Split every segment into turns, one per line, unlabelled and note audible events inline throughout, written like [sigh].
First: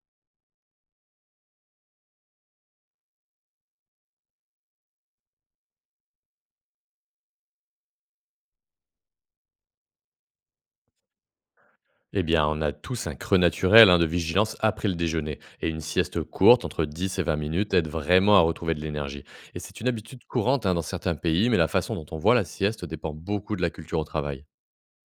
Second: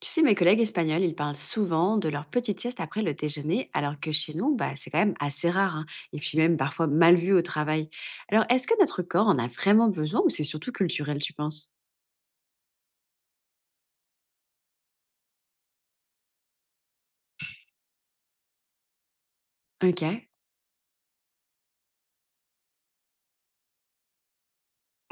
Tu sais, mes collègues espagnols, ils parlent souvent de leur petite sieste après le déjeuner, alors que chez nous, bah, c'est quand même assez rare, hein, et puis même parfois mal vu au travail. Alors, est-ce que notre corps en a vraiment besoin ou c'est surtout culturel, tu penses?
Eh bien, on a tous un creux naturel hein, de vigilance après le déjeuner. Et une sieste courte, entre 10 et 20 minutes, aide vraiment à retrouver de l'énergie. Et c'est une
Ok.
habitude courante hein, dans certains pays, mais la façon dont on voit la sieste dépend beaucoup de la culture au travail.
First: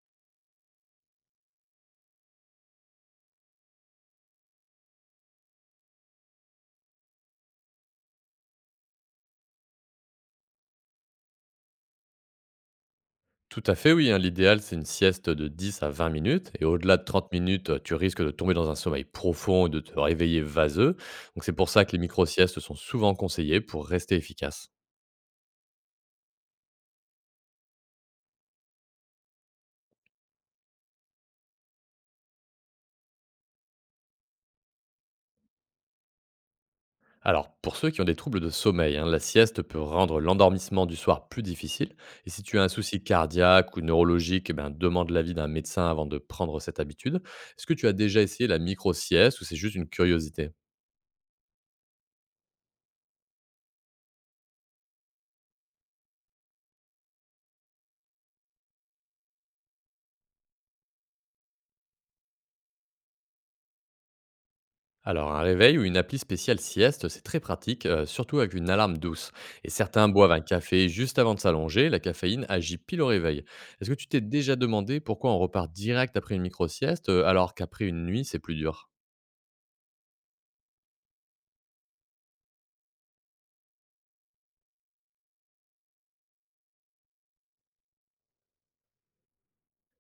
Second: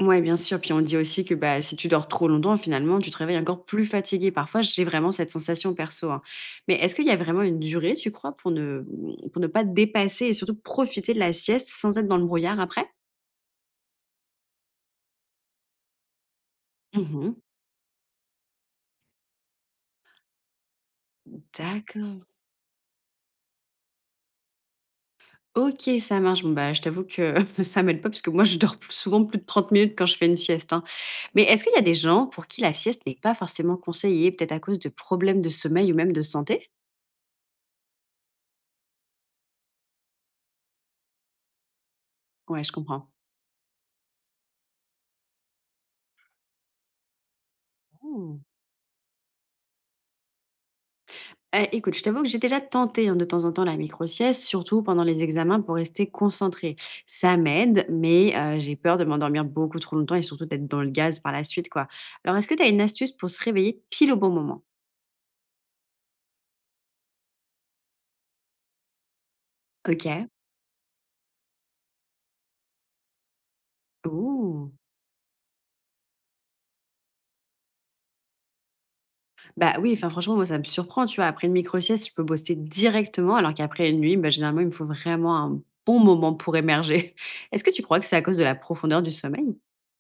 Ouais, bien sûr. Puis on dit aussi que bah, si tu dors trop longtemps, finalement, tu te réveilles encore plus fatigué. Parfois, j'ai vraiment cette sensation perso, hein. Mais est-ce qu'il y a vraiment une durée, tu crois, pour ne pas dépasser et surtout profiter de la sieste sans être dans le brouillard après?
Tout à fait, oui. Hein, l'idéal, c'est une sieste de 10 à 20 minutes. Et au-delà de 30
Mhm.
minutes, tu risques de tomber dans un sommeil profond et de te réveiller vaseux. Donc, c'est pour ça que les
D'accord.
micro-siestes sont souvent conseillées pour rester efficace.
OK, ça marche. Bon, bah, je t'avoue que [laughs] ça m'aide pas parce que moi, je dors plus souvent plus de 30 minutes quand je fais une sieste, hein. Mais est-ce qu'il y a des gens pour qui la sieste n'est pas forcément conseillée, peut-être à cause de problèmes de sommeil ou même de santé?
Alors, pour ceux qui ont des troubles de sommeil, hein, la sieste peut rendre l'endormissement du soir plus difficile. Et si tu as
Ouais,
un
je
souci
comprends.
cardiaque ou neurologique, eh ben, demande l'avis d'un médecin avant de prendre cette habitude. Est-ce que tu as déjà
Ouh.
essayé la micro-sieste ou c'est juste une curiosité?
Eh, écoute, je t'avoue que j'ai déjà tenté, hein, de temps en temps la micro-sieste, surtout pendant les examens pour rester concentrée. Ça m'aide, mais j'ai peur de m'endormir beaucoup trop longtemps et surtout d'être dans le gaz par la suite, quoi. Alors est-ce que tu as une astuce pour se réveiller pile au bon moment?
Alors, un réveil ou une appli spéciale sieste, c'est très pratique, surtout avec une alarme douce. Et certains
OK.
boivent un café juste avant de s'allonger, la caféine agit pile au réveil. Est-ce que tu t'es déjà
Ouh!
demandé pourquoi on repart direct après une micro-sieste alors qu'après une nuit, c'est plus dur?
Bah, oui, enfin franchement, moi ça me surprend, tu vois? Après une micro-sieste, je peux bosser directement, alors qu'après une nuit, bah, généralement, il me faut vraiment un bon moment pour émerger. [laughs] Est-ce que tu crois que c'est à cause de la profondeur du sommeil?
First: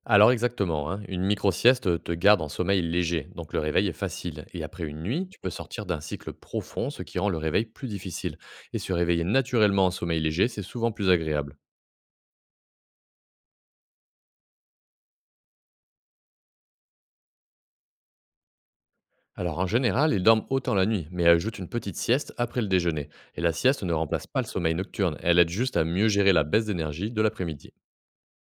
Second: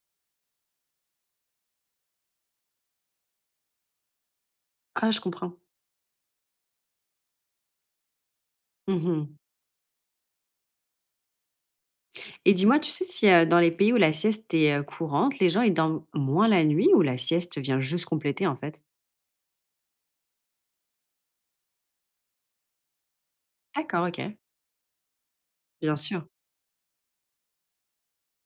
Alors exactement, hein, une micro-sieste te garde en sommeil léger, donc le réveil est facile. Et après une
Ah, je
nuit, tu peux
comprends.
sortir d'un cycle profond, ce qui rend le réveil plus difficile. Et se réveiller
Mmh.
naturellement en sommeil léger, c'est souvent plus agréable.
Et dis-moi, tu sais si, dans les pays où la sieste est, courante, les gens ils dorment moins la nuit ou la sieste vient juste compléter, en fait?
Alors en général, ils dorment autant la nuit, mais ajoutent une petite sieste après le déjeuner. Et la sieste ne
D'accord,
remplace
OK.
pas le sommeil nocturne, elle aide juste à
Bien
mieux
sûr.
gérer la baisse d'énergie de l'après-midi.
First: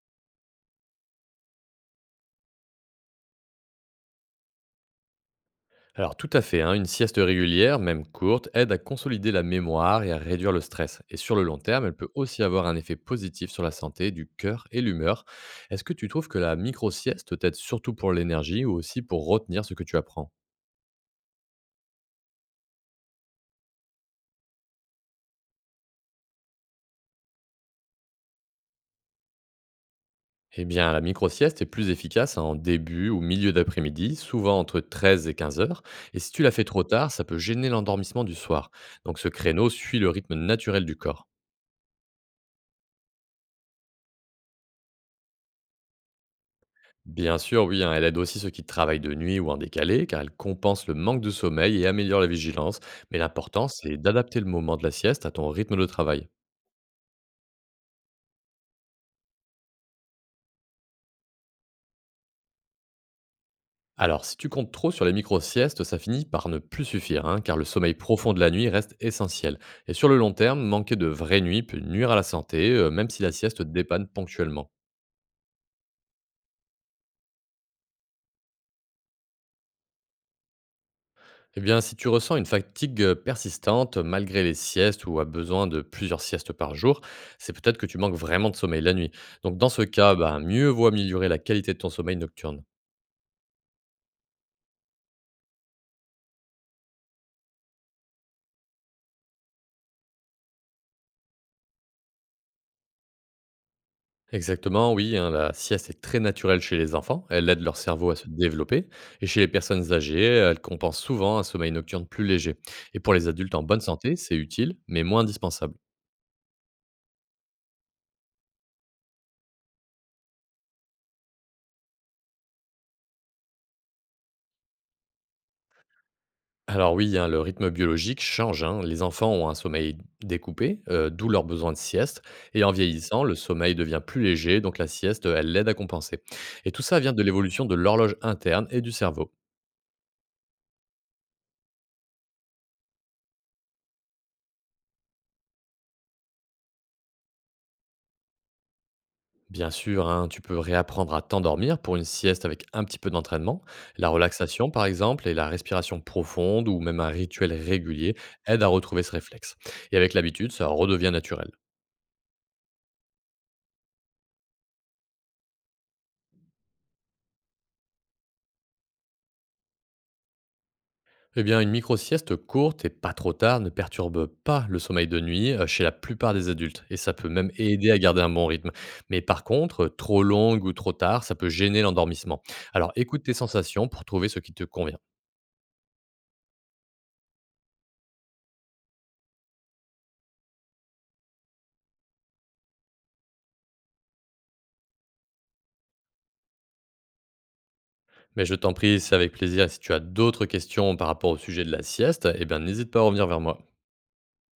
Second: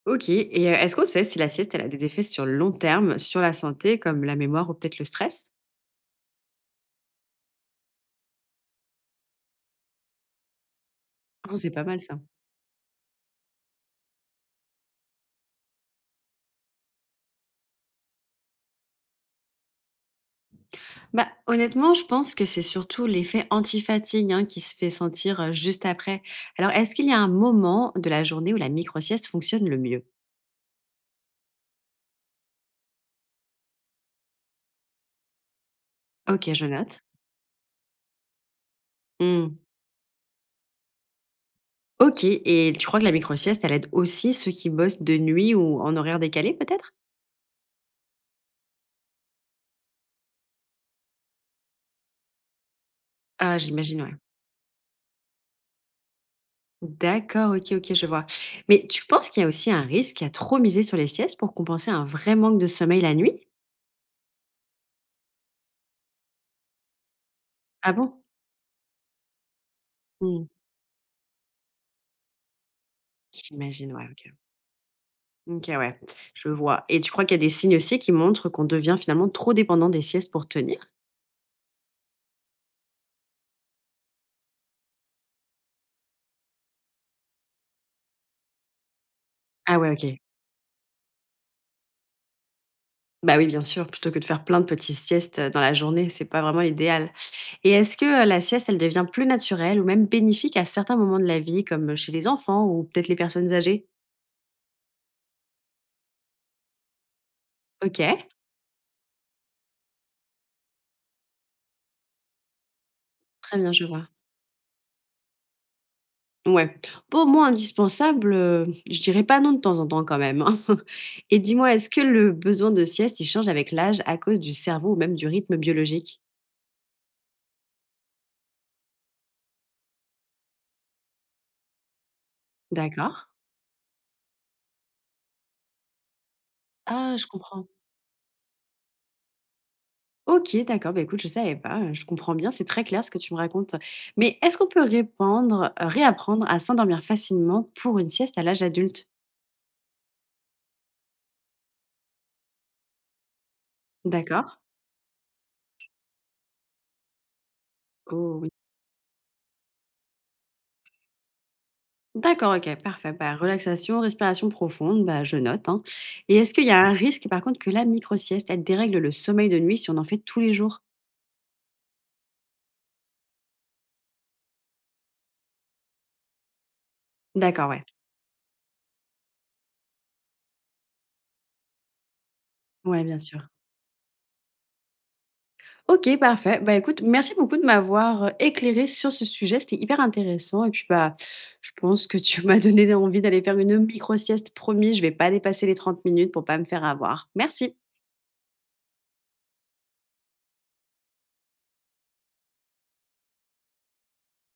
OK et est-ce qu'on sait si la sieste, elle a des effets sur le long terme, sur la santé, comme la mémoire ou peut-être le stress?
Alors tout à fait, hein, une sieste régulière, même courte, aide à consolider la mémoire et à réduire le stress. Et sur le
Oh,
long
c'est pas
terme, elle
mal
peut
ça.
aussi avoir un effet positif sur la santé du cœur et l'humeur. Est-ce que tu trouves que la micro-sieste t'aide surtout pour l'énergie ou aussi pour retenir ce que tu apprends?
Bah, honnêtement, je pense que c'est surtout l'effet anti-fatigue, hein, qui se fait sentir, juste après. Alors, est-ce qu'il y a un moment de la journée où la micro-sieste fonctionne le mieux?
Eh bien, la micro-sieste est plus efficace en début ou milieu d'après-midi, souvent entre 13 et 15 heures. Et si tu la
OK,
fais
je
trop
note.
tard, ça peut gêner l'endormissement du soir. Donc ce
Mmh.
créneau suit le rythme naturel du corps.
OK et tu crois que la micro-sieste, elle aide aussi ceux qui bossent de nuit ou en horaire décalé peut-être?
Bien sûr, oui, hein, elle aide aussi ceux qui travaillent de nuit ou en décalé, car elle compense le manque de sommeil et améliore la vigilance. Mais
Ah,
l'important, c'est
j'imagine, ouais.
d'adapter le moment de la sieste à ton rythme de travail.
D'accord, OK, OK, je vois. Mais tu penses qu'il y a aussi un risque à trop miser sur les siestes pour compenser un vrai manque de sommeil la nuit?
Alors, si tu comptes trop sur les micro-siestes, ça finit par ne plus suffire, hein, car le
Ah
sommeil
bon?
profond de la nuit reste essentiel. Et sur le long
Mmh.
terme, manquer de vraies nuits peut nuire à la santé, même si la sieste
J'imagine, ouais,
dépanne
OK.
ponctuellement.
OK, ouais, je vois et tu crois qu'il y a des signes aussi qui montrent qu'on devient finalement trop dépendant des siestes pour tenir?
Eh bien, si tu ressens une fatigue persistante malgré les siestes ou as besoin de plusieurs siestes par jour, c'est peut-être que tu manques vraiment de sommeil la nuit. Donc, dans
Ah
ce
ouais,
cas,
OK.
bah, mieux vaut améliorer la qualité de ton sommeil nocturne.
Bah oui, bien sûr, plutôt que de faire plein de petites siestes, dans la journée, c'est pas vraiment l'idéal et est-ce que, la sieste, elle devient plus naturelle ou même bénéfique à certains moments de la vie comme chez les enfants ou peut-être les personnes âgées?
Exactement, oui, hein, la sieste est très naturelle chez les enfants, elle aide leur cerveau à
OK,
se développer, et chez les personnes âgées, elle compense souvent un sommeil nocturne plus léger. Et pour les adultes
très
en
bien,
bonne
je vois.
santé, c'est utile, mais moins indispensable.
Ouais. Pour moi indispensable, je dirais pas non de temps en temps quand même, hein. [laughs] Et dis-moi, est-ce que le besoin de sieste, il change avec l'âge à cause du cerveau ou même du rythme biologique?
Alors oui, hein, le rythme biologique change. Hein. Les enfants ont un sommeil découpé, d'où leur besoin de sieste. Et en vieillissant,
D'accord.
le sommeil devient plus léger, donc la sieste, elle l'aide à compenser. Et tout ça vient
Ah,
de
je
l'évolution
comprends.
de l'horloge interne et du cerveau.
OK, d'accord, bah, écoute, je savais pas, je comprends bien, c'est très clair ce que tu me racontes. Mais est-ce qu'on peut répandre réapprendre à s'endormir facilement pour une sieste à l'âge adulte?
Bien sûr, hein, tu peux réapprendre à t'endormir pour une sieste avec un petit peu d'entraînement. La
D'accord.
relaxation, par exemple, et la respiration profonde, ou même un rituel régulier,
Oh oui.
aident à retrouver ce réflexe. Et avec l'habitude, ça redevient naturel.
D'accord, OK, parfait. Bah, relaxation, respiration profonde, bah, je note, hein. Et est-ce qu'il y a un risque par contre que la micro sieste, elle dérègle le sommeil de nuit si on en fait tous les jours?
Eh bien, une micro-sieste courte et pas trop tard ne perturbe pas le sommeil de nuit chez la plupart des adultes et ça peut même
D'accord, ouais.
aider à garder un bon rythme. Mais par contre, trop longue ou trop tard, ça peut gêner l'endormissement. Alors
Ouais, bien
écoute tes
sûr.
sensations pour trouver ce qui te convient.
OK, parfait. Bah, écoute, merci beaucoup de m'avoir éclairé sur ce sujet. C'était hyper intéressant et puis, bah, je pense que tu [laughs] m'as donné envie d'aller faire une micro sieste. Promis, je vais pas dépasser les 30 minutes pour pas me faire avoir. Merci.
Mais je t'en prie, c'est avec plaisir. Et si tu as d'autres questions par rapport au sujet de la sieste, eh bien n'hésite pas à revenir vers moi.